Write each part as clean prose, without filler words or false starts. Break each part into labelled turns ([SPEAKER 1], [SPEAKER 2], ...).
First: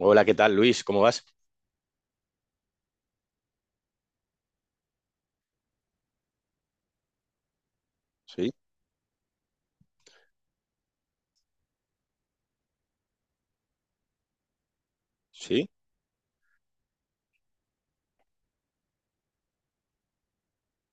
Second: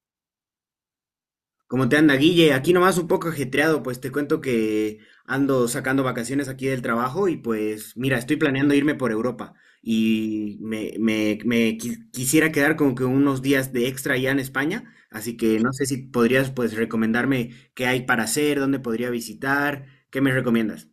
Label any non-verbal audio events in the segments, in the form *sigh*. [SPEAKER 1] Hola, ¿qué tal, Luis? ¿Cómo vas?
[SPEAKER 2] ¿Cómo te anda, Guille? Aquí nomás un poco ajetreado, pues te cuento que ando sacando vacaciones aquí del trabajo y pues mira, estoy
[SPEAKER 1] Sí,
[SPEAKER 2] planeando irme por Europa y quisiera quedar como que unos días de extra allá en España, así que
[SPEAKER 1] sí,
[SPEAKER 2] no sé si podrías pues recomendarme qué hay para hacer, dónde podría visitar, ¿qué me recomiendas?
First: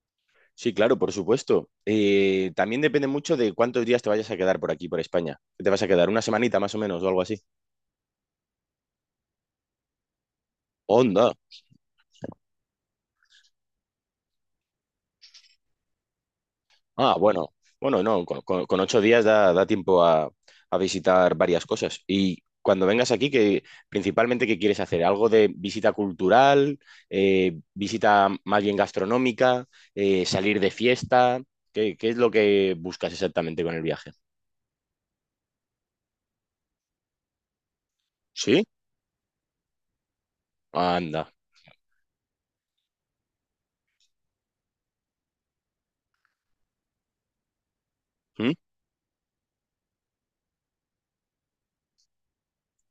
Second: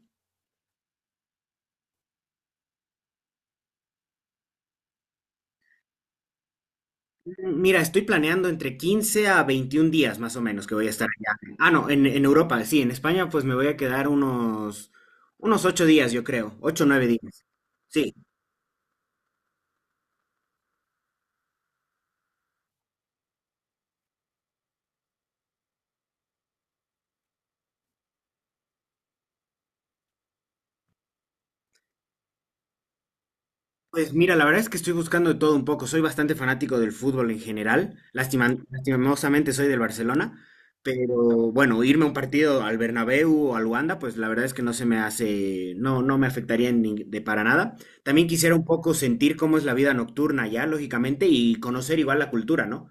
[SPEAKER 1] sí, claro, por supuesto. También depende mucho de cuántos días te vayas a quedar por aquí, por España. ¿Qué ¿Te vas a quedar una semanita más o menos o algo así?
[SPEAKER 2] Mira, estoy planeando entre 15 a 21 días más o menos que voy a estar
[SPEAKER 1] Onda.
[SPEAKER 2] allá. Ah, no, en Europa, sí, en España pues me voy a quedar unos 8 días, yo creo, 8 o 9
[SPEAKER 1] Ah,
[SPEAKER 2] días.
[SPEAKER 1] bueno, bueno,
[SPEAKER 2] Sí.
[SPEAKER 1] no, con ocho días da tiempo a visitar varias cosas. Y cuando vengas aquí, que principalmente, ¿qué quieres hacer? ¿Algo de visita cultural, visita más bien gastronómica, salir de fiesta? ¿Qué es lo que buscas exactamente con el viaje?
[SPEAKER 2] Pues mira, la verdad es que estoy buscando de todo un poco. Soy bastante fanático del fútbol en general.
[SPEAKER 1] Sí,
[SPEAKER 2] Lastimosamente soy del Barcelona, pero
[SPEAKER 1] anda.
[SPEAKER 2] bueno, irme a un partido al Bernabéu o al Wanda, pues la verdad es que no se me hace, no me afectaría en nin- de para nada. También
[SPEAKER 1] ¿Mm?
[SPEAKER 2] quisiera un poco sentir cómo es la vida nocturna allá, lógicamente, y conocer igual la cultura, ¿no?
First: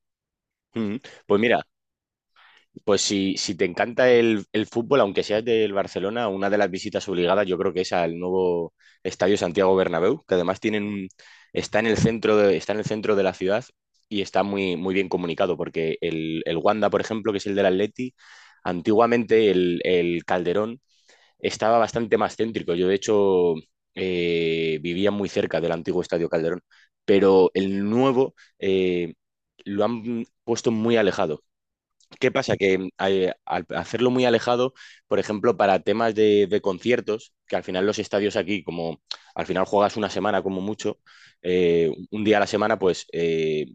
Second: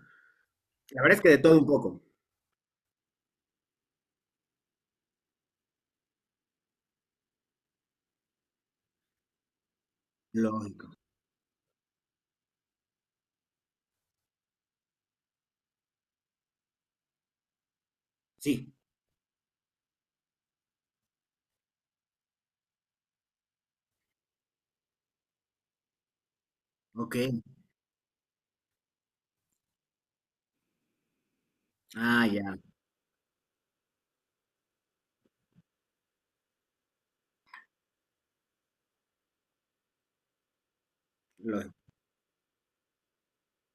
[SPEAKER 1] Mm,
[SPEAKER 2] La verdad es que de
[SPEAKER 1] Pues
[SPEAKER 2] todo un
[SPEAKER 1] mira,
[SPEAKER 2] poco.
[SPEAKER 1] pues si te encanta el fútbol, aunque seas del Barcelona, una de las visitas obligadas yo creo que es al nuevo Estadio Santiago Bernabéu, que además
[SPEAKER 2] Lógico.
[SPEAKER 1] está en el centro de, está en el centro de la ciudad y está muy, muy bien comunicado, porque el Wanda, por ejemplo, que es el del Atleti,
[SPEAKER 2] Sí.
[SPEAKER 1] antiguamente el Calderón estaba bastante más céntrico. Yo, de hecho, vivía muy cerca del antiguo Estadio Calderón,
[SPEAKER 2] Ok.
[SPEAKER 1] pero el nuevo... eh, lo han puesto muy alejado.
[SPEAKER 2] Ah,
[SPEAKER 1] ¿Qué
[SPEAKER 2] ya.
[SPEAKER 1] pasa? Que al hacerlo muy alejado, por ejemplo, para temas de conciertos, que al final los estadios aquí, como al final juegas una semana como mucho,
[SPEAKER 2] Lógico.
[SPEAKER 1] un día a la semana, pues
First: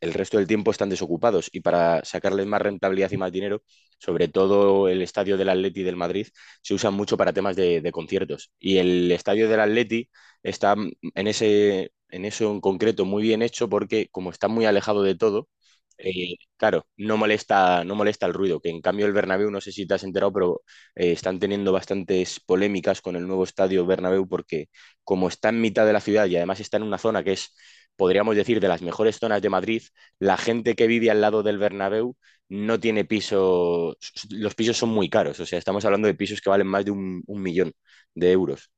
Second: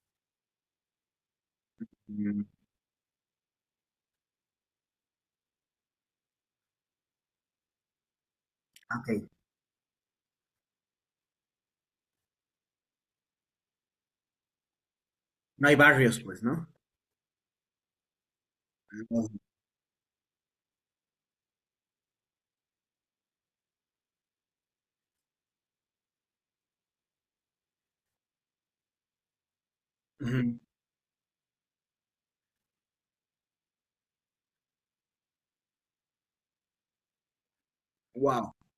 [SPEAKER 1] el resto del tiempo están desocupados y para
[SPEAKER 2] Mm,
[SPEAKER 1] sacarles más rentabilidad y más dinero, sobre todo el estadio del Atleti del Madrid, se usa mucho para temas de conciertos. Y
[SPEAKER 2] ok.
[SPEAKER 1] el estadio del Atleti está en ese, en eso en concreto muy bien hecho porque como está muy alejado de todo,
[SPEAKER 2] No hay barrios,
[SPEAKER 1] eh,
[SPEAKER 2] pues, ¿no?
[SPEAKER 1] claro, no molesta, no molesta el ruido, que en cambio el Bernabéu, no sé si te has enterado, pero están teniendo bastantes polémicas con el nuevo estadio Bernabéu porque como está en mitad de la ciudad y además está en una zona que es, podríamos decir, de las mejores zonas de Madrid, la gente que vive al lado del Bernabéu no tiene piso, los pisos son muy caros, o sea, estamos hablando de pisos que valen más de un millón de
[SPEAKER 2] Wow.
[SPEAKER 1] euros.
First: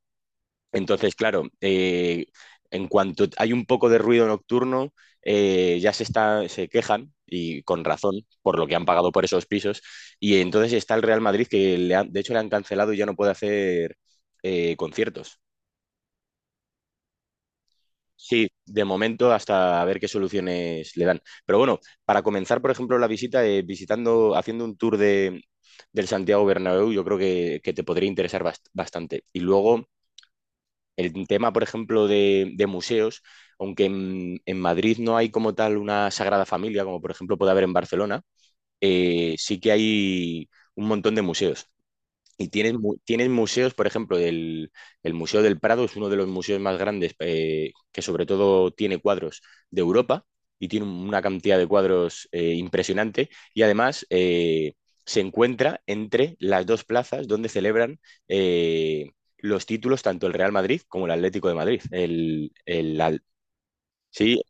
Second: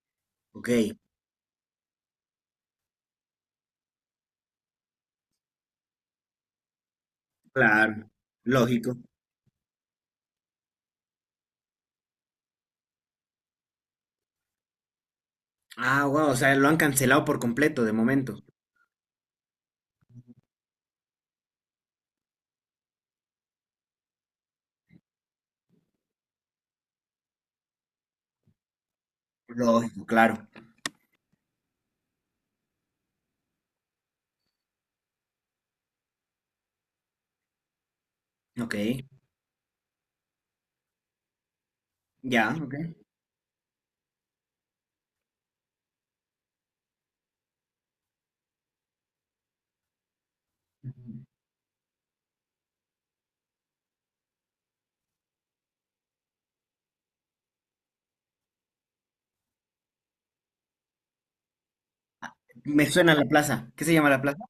[SPEAKER 2] Ok.
[SPEAKER 1] Entonces, claro, en cuanto hay un poco de ruido nocturno, ya se quejan, y con
[SPEAKER 2] Claro,
[SPEAKER 1] razón, por lo que han
[SPEAKER 2] lógico.
[SPEAKER 1] pagado por esos pisos. Y entonces está el Real Madrid, que de hecho le han cancelado y ya no puede hacer conciertos.
[SPEAKER 2] Ah, wow, o sea, lo han cancelado por completo de momento.
[SPEAKER 1] Sí, de momento hasta a ver qué soluciones le dan. Pero bueno, para comenzar, por ejemplo, la visita, visitando, haciendo un tour del Santiago Bernabéu, yo creo que te podría interesar bastante. Y luego
[SPEAKER 2] Lógico, claro.
[SPEAKER 1] el tema, por ejemplo, de, museos, aunque en Madrid no hay como tal una Sagrada Familia, como por ejemplo puede haber en Barcelona,
[SPEAKER 2] Ok,
[SPEAKER 1] sí que hay un montón de museos. Y
[SPEAKER 2] ya, ok.
[SPEAKER 1] tienen museos, por ejemplo, el Museo del Prado es uno de los museos más grandes, que sobre todo tiene cuadros de Europa y tiene una cantidad de cuadros impresionante. Y además se encuentra entre las dos plazas donde celebran eh, los títulos tanto el Real Madrid como el Atlético de Madrid.
[SPEAKER 2] Me suena la plaza. ¿Qué se llama la plaza?
[SPEAKER 1] Sí,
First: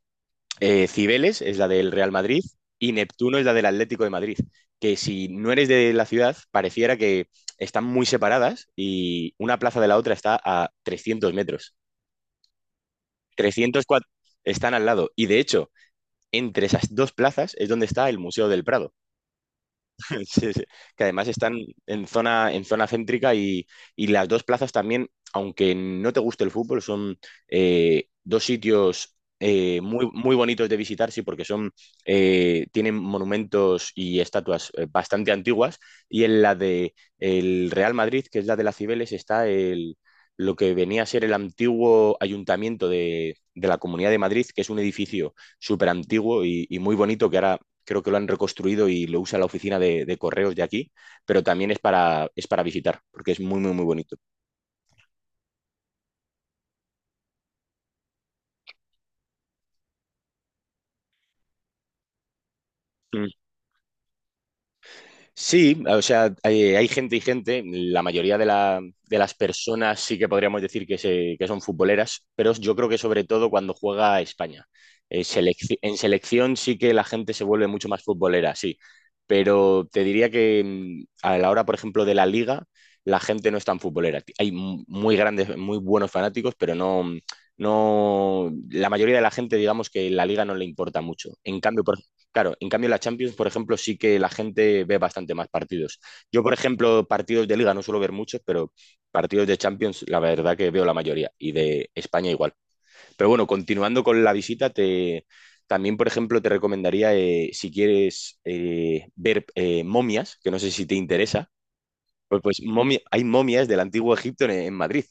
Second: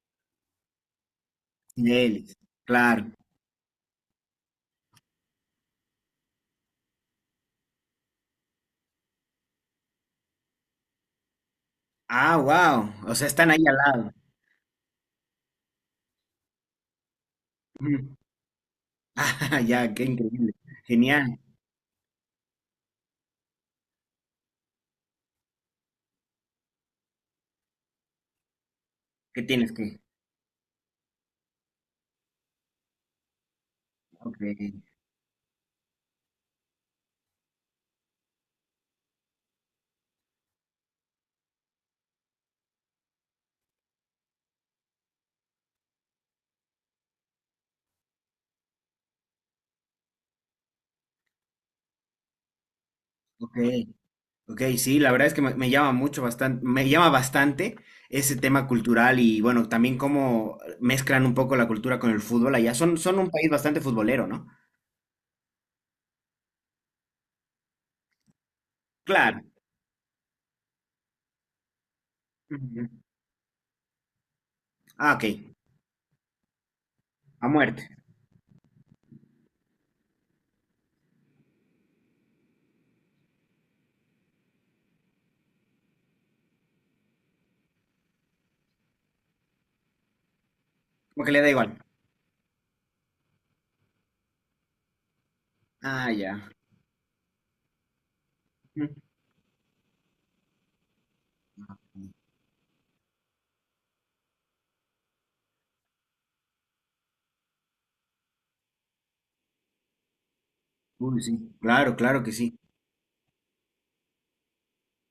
[SPEAKER 1] Cibeles es la del Real
[SPEAKER 2] Cibeles.
[SPEAKER 1] Madrid y
[SPEAKER 2] Claro.
[SPEAKER 1] Neptuno es la del Atlético de Madrid, que si no eres de la ciudad, pareciera que están muy separadas y una plaza de la otra está a 300 metros.
[SPEAKER 2] Ah, wow. O sea, están ahí al
[SPEAKER 1] 304
[SPEAKER 2] lado.
[SPEAKER 1] están al lado y de hecho, entre esas dos plazas es donde está
[SPEAKER 2] Ujú.
[SPEAKER 1] el Museo del Prado.
[SPEAKER 2] *laughs* Ah, ya, qué
[SPEAKER 1] *laughs* Sí,
[SPEAKER 2] increíble.
[SPEAKER 1] sí. Que además
[SPEAKER 2] Genial.
[SPEAKER 1] están en zona céntrica y las dos plazas también, aunque no te guste el fútbol, son dos sitios
[SPEAKER 2] ¿Qué tienes que?
[SPEAKER 1] muy, muy bonitos de visitar, sí, porque son, tienen monumentos y
[SPEAKER 2] Ok,
[SPEAKER 1] estatuas bastante antiguas. Y en la de el Real Madrid, que es la de las Cibeles, está el, lo que venía a ser el antiguo ayuntamiento de la Comunidad de Madrid, que es un edificio súper antiguo y muy bonito que ahora creo que lo han reconstruido y lo usa la oficina de correos de aquí, pero también es para visitar, porque es
[SPEAKER 2] ok,
[SPEAKER 1] muy, muy, muy bonito.
[SPEAKER 2] ok. Sí, la verdad es que me llama bastante ese tema cultural y bueno, también cómo mezclan un poco la cultura con el fútbol allá. Son un
[SPEAKER 1] Mm.
[SPEAKER 2] país bastante futbolero, ¿no?
[SPEAKER 1] Sí, o sea, hay gente y gente. La mayoría de las
[SPEAKER 2] Claro.
[SPEAKER 1] personas sí que podríamos decir que son futboleras, pero yo
[SPEAKER 2] Ujú.
[SPEAKER 1] creo que sobre todo cuando juega a España.
[SPEAKER 2] Ah, ok.
[SPEAKER 1] En selección sí que la gente se
[SPEAKER 2] A
[SPEAKER 1] vuelve
[SPEAKER 2] muerte.
[SPEAKER 1] mucho más futbolera, sí. Pero te diría que a la hora, por ejemplo, de la liga, la gente no es tan futbolera. Hay muy grandes, muy buenos fanáticos, pero no, no, la mayoría de la gente, digamos que la liga no le importa
[SPEAKER 2] Como
[SPEAKER 1] mucho.
[SPEAKER 2] que le da
[SPEAKER 1] En
[SPEAKER 2] igual.
[SPEAKER 1] cambio, por Claro, en cambio la Champions, por ejemplo, sí que la gente ve bastante más partidos.
[SPEAKER 2] Ah, ya.
[SPEAKER 1] Yo, por ejemplo, partidos de Liga no suelo ver muchos, pero
[SPEAKER 2] Ujú.
[SPEAKER 1] partidos de Champions, la verdad que veo la mayoría y de España igual. Pero bueno, continuando con la visita, también, por ejemplo, te recomendaría, si quieres ver momias, que no sé si te
[SPEAKER 2] Uy, sí.
[SPEAKER 1] interesa,
[SPEAKER 2] Claro, claro que sí.
[SPEAKER 1] hay momias del antiguo Egipto en Madrid,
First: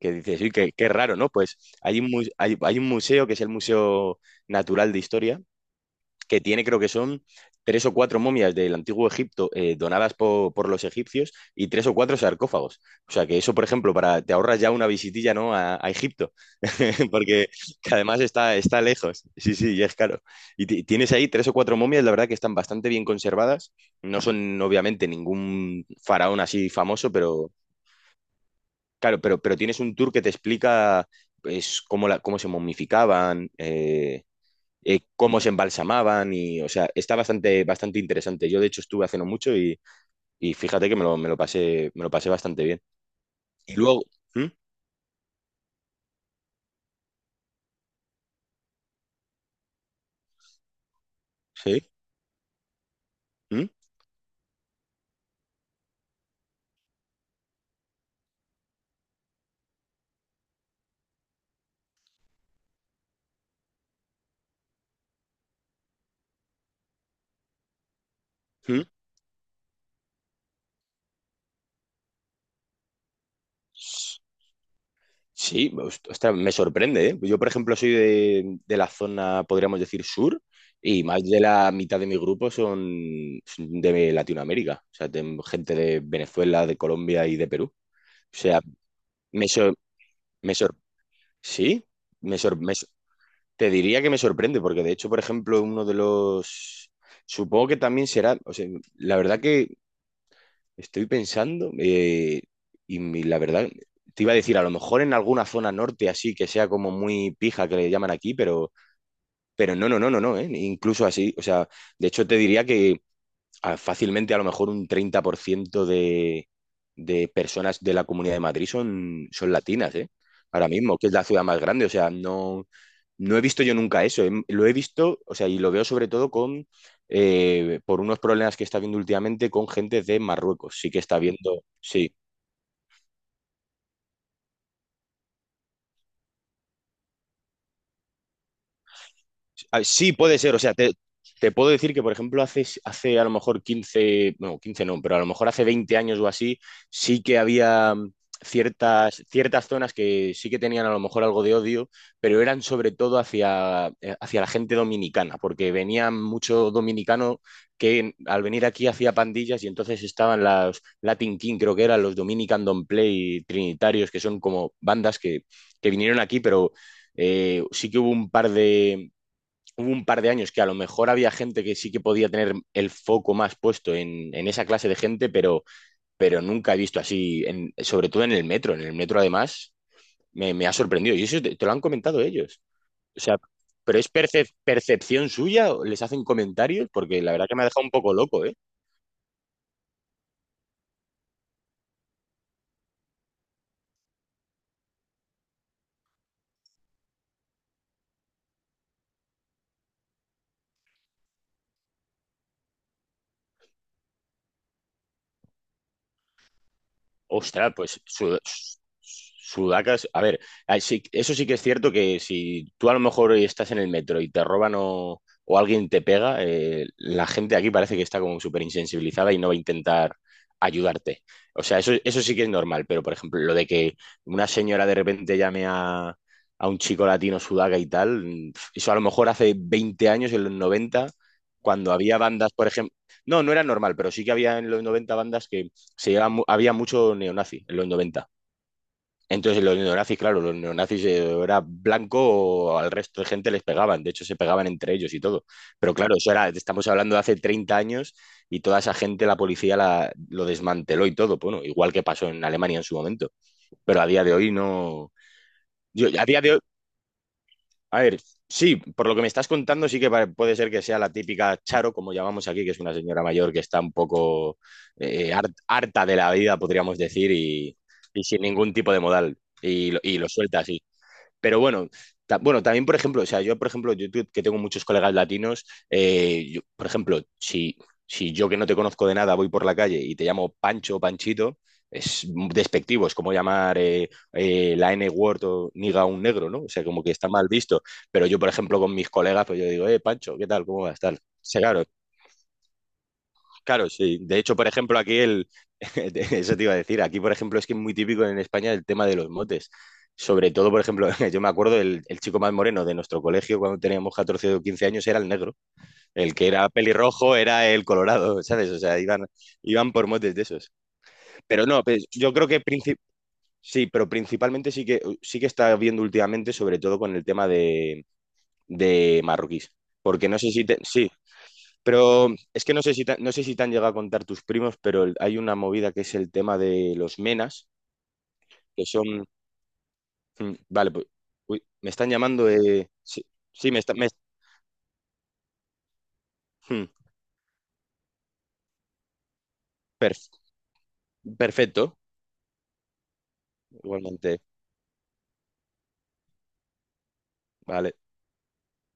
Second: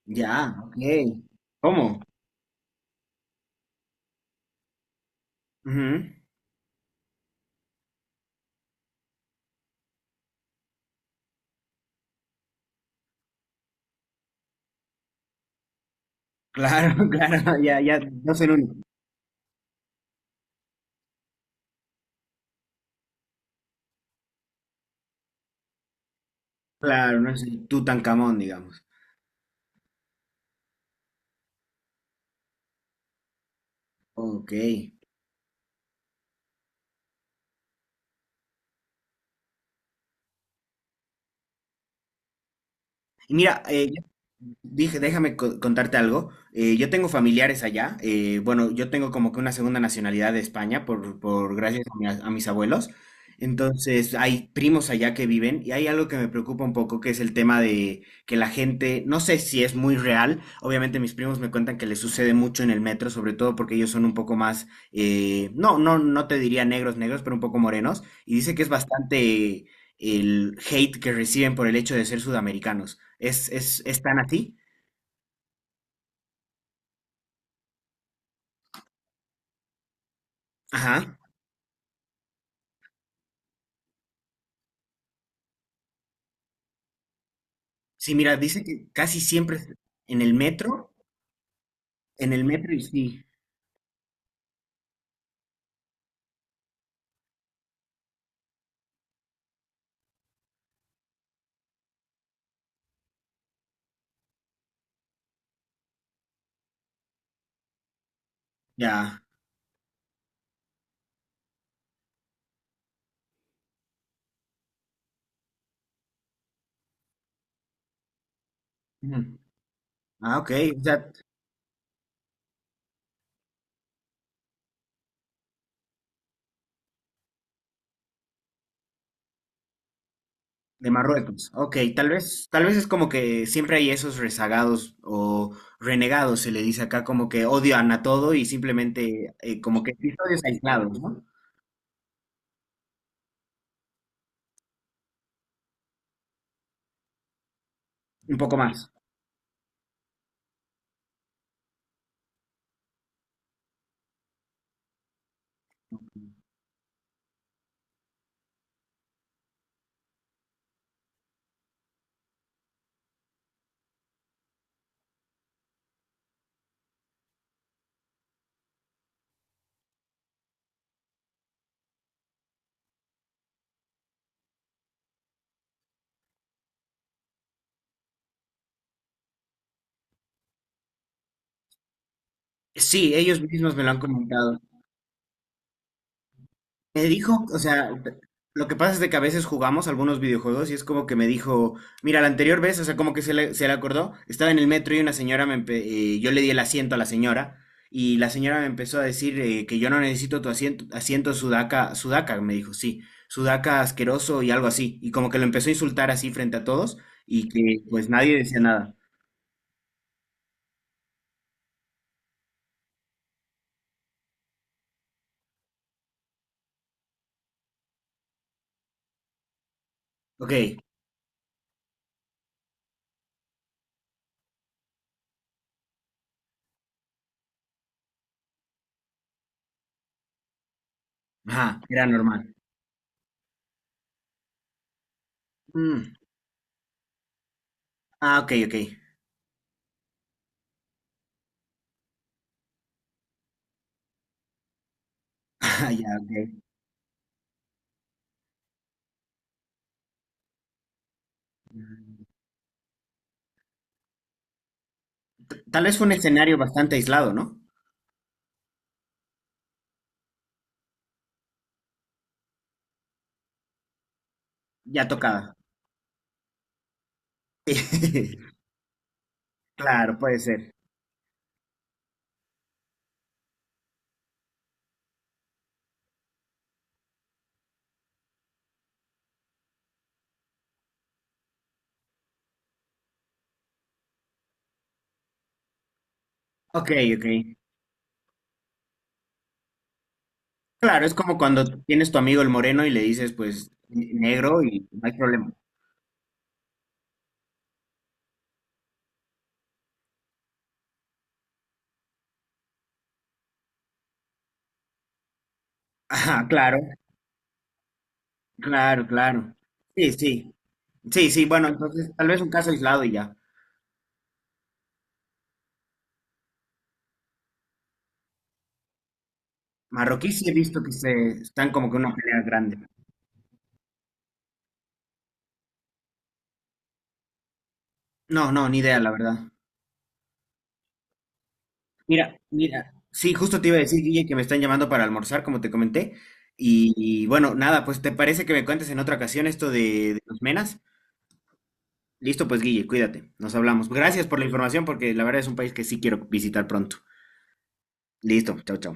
[SPEAKER 1] que dices, uy,
[SPEAKER 2] Ya,
[SPEAKER 1] qué,
[SPEAKER 2] ok.
[SPEAKER 1] qué raro, ¿no? Pues
[SPEAKER 2] ¿Cómo?
[SPEAKER 1] hay un museo que es el Museo Natural de Historia
[SPEAKER 2] Ujú.
[SPEAKER 1] que tiene creo que son tres o cuatro momias del antiguo Egipto donadas por los egipcios y tres o cuatro sarcófagos. O sea que eso, por ejemplo, para, te ahorras ya una visitilla, ¿no? a, Egipto,
[SPEAKER 2] Claro, *laughs*
[SPEAKER 1] *laughs* porque
[SPEAKER 2] claro. Ya,
[SPEAKER 1] que
[SPEAKER 2] ya.
[SPEAKER 1] además
[SPEAKER 2] No soy el
[SPEAKER 1] está,
[SPEAKER 2] único.
[SPEAKER 1] está lejos. Sí, sí, y es caro. Y tienes ahí tres o cuatro momias, la verdad que están bastante bien conservadas. No son obviamente ningún faraón así famoso,
[SPEAKER 2] Claro, no
[SPEAKER 1] pero
[SPEAKER 2] soy Tutankamón, digamos.
[SPEAKER 1] claro, pero tienes un tour que te explica pues, cómo, la, cómo se momificaban,
[SPEAKER 2] Ok. Y
[SPEAKER 1] cómo se embalsamaban y, o sea, está bastante, bastante interesante. Yo, de hecho, estuve hace no mucho y fíjate que me lo pasé bastante bien.
[SPEAKER 2] mira,
[SPEAKER 1] Y
[SPEAKER 2] eh,
[SPEAKER 1] luego, ¿Mm?
[SPEAKER 2] Dije, déjame contarte algo. Yo tengo familiares allá. Eh, Bueno, yo tengo como que una segunda nacionalidad de España por gracias
[SPEAKER 1] ¿Sí?
[SPEAKER 2] a, a mis abuelos.
[SPEAKER 1] ¿Mm?
[SPEAKER 2] Entonces, hay primos allá que viven y hay algo que me preocupa un poco, que es el tema de que la gente, no sé si es muy real. Obviamente, mis primos me cuentan que les sucede mucho en el metro, sobre todo porque ellos son un poco más, no te diría negros, negros, pero un poco morenos. Y dice que es
[SPEAKER 1] ¿Mm?
[SPEAKER 2] bastante el hate que reciben por el hecho de ser sudamericanos. ¿Es tan así?
[SPEAKER 1] Sí, ostras, me sorprende, ¿eh? Yo, por ejemplo, soy de la zona, podríamos decir, sur, y
[SPEAKER 2] Ajá.
[SPEAKER 1] más de la mitad de mi grupo son de Latinoamérica, o sea, de- gente de Venezuela, de Colombia y de Perú. O
[SPEAKER 2] Sí, mira,
[SPEAKER 1] sea,
[SPEAKER 2] dice que casi
[SPEAKER 1] me,
[SPEAKER 2] siempre es
[SPEAKER 1] sor-
[SPEAKER 2] en el
[SPEAKER 1] me sor-
[SPEAKER 2] metro,
[SPEAKER 1] sí, me, sor- me
[SPEAKER 2] y sí,
[SPEAKER 1] te diría que me sorprende, porque de hecho, por ejemplo, uno de los. Supongo que también será, o sea, la verdad que estoy pensando, y la verdad, te iba a decir, a lo mejor en alguna zona norte así, que sea como muy pija, que le llaman aquí, pero,
[SPEAKER 2] ya.
[SPEAKER 1] pero no, no, no, no, no, incluso así, o sea, de hecho te diría que fácilmente a lo mejor un 30% de personas de la Comunidad de Madrid son,
[SPEAKER 2] Ujú.
[SPEAKER 1] son latinas, ¿eh?
[SPEAKER 2] Ah, ok,
[SPEAKER 1] Ahora
[SPEAKER 2] o
[SPEAKER 1] mismo, que
[SPEAKER 2] sea,
[SPEAKER 1] es la ciudad más grande. O sea, no, no he visto yo nunca eso. Lo he visto, o sea, y lo veo sobre todo por unos problemas que está viendo últimamente con gente de Marruecos.
[SPEAKER 2] de
[SPEAKER 1] Sí que está
[SPEAKER 2] Marruecos.
[SPEAKER 1] viendo,
[SPEAKER 2] Ok,
[SPEAKER 1] sí.
[SPEAKER 2] tal vez es como que siempre hay esos rezagados o renegados, se le dice acá, como que odian a todo y simplemente como
[SPEAKER 1] Ah,
[SPEAKER 2] que
[SPEAKER 1] sí, puede
[SPEAKER 2] episodios
[SPEAKER 1] ser. O sea, te,
[SPEAKER 2] aislados, ¿no?
[SPEAKER 1] te puedo decir que, por ejemplo, hace a lo mejor 15 no, 15 no, pero a lo mejor hace 20 años o así, sí que había
[SPEAKER 2] Un poco más.
[SPEAKER 1] ciertas zonas que sí que tenían a lo mejor algo de odio, pero eran sobre todo hacia la gente dominicana, porque venía mucho dominicano que al venir aquí hacía pandillas y entonces estaban las Latin King, creo que eran los Dominican Don't Play y Trinitarios, que son como bandas que vinieron aquí, pero sí que hubo un par de años que a lo mejor había gente que sí que podía tener el foco más puesto en, esa clase de gente, pero nunca he visto así, sobre todo en el metro. En el metro, además, me ha sorprendido. Y eso lo han comentado ellos.
[SPEAKER 2] Sí,
[SPEAKER 1] O sea,
[SPEAKER 2] ellos mismos me lo
[SPEAKER 1] ¿pero
[SPEAKER 2] han
[SPEAKER 1] es percep-
[SPEAKER 2] comentado.
[SPEAKER 1] percepción suya? ¿Les hacen comentarios?
[SPEAKER 2] Me
[SPEAKER 1] Porque la
[SPEAKER 2] dijo,
[SPEAKER 1] verdad que
[SPEAKER 2] o
[SPEAKER 1] me ha dejado
[SPEAKER 2] sea,
[SPEAKER 1] un poco loco, ¿eh?
[SPEAKER 2] lo que pasa es de que a veces jugamos algunos videojuegos y es como que me dijo, mira, la anterior vez, o sea, como que se le acordó, estaba en el metro y una señora yo le di el asiento a la señora y la señora me empezó a decir que yo no necesito tu asiento, asiento sudaca, sudaca, me dijo, sí, sudaca asqueroso y algo así, y como que lo empezó a insultar así frente a todos y
[SPEAKER 1] Ostras,
[SPEAKER 2] que
[SPEAKER 1] pues
[SPEAKER 2] pues nadie
[SPEAKER 1] Sud-
[SPEAKER 2] decía nada.
[SPEAKER 1] Sudaca, a ver, eso sí que es cierto que si tú a lo mejor estás en el metro y te roban o alguien te pega, la gente aquí parece que está como súper insensibilizada y no va a intentar
[SPEAKER 2] Ok,
[SPEAKER 1] ayudarte. O sea, eso sí que es normal, pero por ejemplo, lo de que una señora de repente llame a un chico latino sudaca y tal, eso a lo mejor hace 20 años, en los 90,
[SPEAKER 2] ajá,
[SPEAKER 1] cuando
[SPEAKER 2] era
[SPEAKER 1] había bandas,
[SPEAKER 2] normal.
[SPEAKER 1] por ejemplo, no, no era normal, pero sí que había en los 90 bandas que se
[SPEAKER 2] Mm,
[SPEAKER 1] llevaba había mucho neonazi en los noventa.
[SPEAKER 2] ah, ok, ok. *laughs*
[SPEAKER 1] Entonces, los neonazis, claro, los neonazis era blanco, al resto de gente les pegaban, de hecho se pegaban entre ellos y todo.
[SPEAKER 2] Ah,
[SPEAKER 1] Pero
[SPEAKER 2] ya,
[SPEAKER 1] claro, eso
[SPEAKER 2] ok.
[SPEAKER 1] era, estamos hablando de hace 30 años y toda esa gente, la policía la, lo desmanteló y todo, bueno, igual que pasó en Alemania en su momento. Pero a día de hoy no.
[SPEAKER 2] Tal vez fue
[SPEAKER 1] Yo,
[SPEAKER 2] un
[SPEAKER 1] a día de
[SPEAKER 2] escenario
[SPEAKER 1] hoy,
[SPEAKER 2] bastante aislado, ¿no?
[SPEAKER 1] a ver, sí, por lo que me estás contando, sí que puede ser que sea la típica Charo, como llamamos aquí, que es una señora mayor que está un poco
[SPEAKER 2] Ya tocaba.
[SPEAKER 1] harta de la vida, podríamos decir, y, sin
[SPEAKER 2] *laughs*
[SPEAKER 1] ningún tipo de modal, y, lo-
[SPEAKER 2] Claro,
[SPEAKER 1] y lo
[SPEAKER 2] puede
[SPEAKER 1] suelta
[SPEAKER 2] ser.
[SPEAKER 1] así. Pero bueno, bueno, también, por ejemplo, o sea, yo, por ejemplo, yo que tengo muchos colegas latinos, yo, por ejemplo, si yo que no te conozco de nada voy por la calle y te llamo Pancho o Panchito, es despectivo, es como llamar la N-word o niga a un negro, ¿no? O sea,
[SPEAKER 2] Ok,
[SPEAKER 1] como que
[SPEAKER 2] ok.
[SPEAKER 1] está mal visto. Pero yo, por ejemplo, con mis colegas, pues yo digo, Pancho, ¿qué tal? ¿Cómo vas?
[SPEAKER 2] Claro, es
[SPEAKER 1] Tal. O
[SPEAKER 2] como
[SPEAKER 1] sea,
[SPEAKER 2] cuando
[SPEAKER 1] claro,
[SPEAKER 2] tienes tu amigo el moreno y le dices, pues,
[SPEAKER 1] claro, sí. De hecho,
[SPEAKER 2] negro
[SPEAKER 1] por
[SPEAKER 2] y
[SPEAKER 1] ejemplo,
[SPEAKER 2] no hay problema. *laughs*
[SPEAKER 1] *laughs* eso te iba a decir, aquí, por ejemplo, es que es muy típico en España el tema de los motes. Sobre todo, por ejemplo, *laughs* yo me acuerdo el, chico más moreno de nuestro colegio cuando teníamos 14 o 15 años era el negro. El que
[SPEAKER 2] Ajá,
[SPEAKER 1] era
[SPEAKER 2] claro,
[SPEAKER 1] pelirrojo era el colorado, *laughs* ¿sabes? O sea,
[SPEAKER 2] claro,
[SPEAKER 1] iban,
[SPEAKER 2] claro.
[SPEAKER 1] iban por
[SPEAKER 2] Sí,
[SPEAKER 1] motes de
[SPEAKER 2] sí.
[SPEAKER 1] esos.
[SPEAKER 2] Sí, sí,
[SPEAKER 1] Pero
[SPEAKER 2] bueno,
[SPEAKER 1] no, pues,
[SPEAKER 2] entonces tal
[SPEAKER 1] yo
[SPEAKER 2] vez
[SPEAKER 1] creo
[SPEAKER 2] un
[SPEAKER 1] que
[SPEAKER 2] caso aislado y ya.
[SPEAKER 1] sí, pero principalmente sí que está viendo últimamente, sobre todo con el tema de, marroquíes. Porque
[SPEAKER 2] Marroquí
[SPEAKER 1] no
[SPEAKER 2] sí
[SPEAKER 1] sé
[SPEAKER 2] he
[SPEAKER 1] si te-
[SPEAKER 2] visto que
[SPEAKER 1] sí,
[SPEAKER 2] se están como que en una
[SPEAKER 1] pero
[SPEAKER 2] pelea
[SPEAKER 1] es que no
[SPEAKER 2] grande.
[SPEAKER 1] sé si te, no sé si te han llegado a contar tus primos, pero hay una movida que es el tema de los menas,
[SPEAKER 2] No, no, ni
[SPEAKER 1] que
[SPEAKER 2] idea, la
[SPEAKER 1] son.
[SPEAKER 2] verdad.
[SPEAKER 1] Vale, pues. Uy, me están
[SPEAKER 2] Mira,
[SPEAKER 1] llamando.
[SPEAKER 2] mira,
[SPEAKER 1] Sí,
[SPEAKER 2] sí, justo te
[SPEAKER 1] sí,
[SPEAKER 2] iba a
[SPEAKER 1] me está,
[SPEAKER 2] decir,
[SPEAKER 1] me-
[SPEAKER 2] Guille, que me están llamando para almorzar, como te comenté.
[SPEAKER 1] mm,
[SPEAKER 2] Bueno, nada, pues ¿te parece que me cuentes en otra ocasión esto de los
[SPEAKER 1] perf-
[SPEAKER 2] menas?
[SPEAKER 1] perfecto,
[SPEAKER 2] Listo, pues Guille, cuídate. Nos hablamos. Gracias por
[SPEAKER 1] igualmente.
[SPEAKER 2] la información porque la verdad es un país que sí quiero visitar pronto.
[SPEAKER 1] Vale.
[SPEAKER 2] Listo, chao, chao.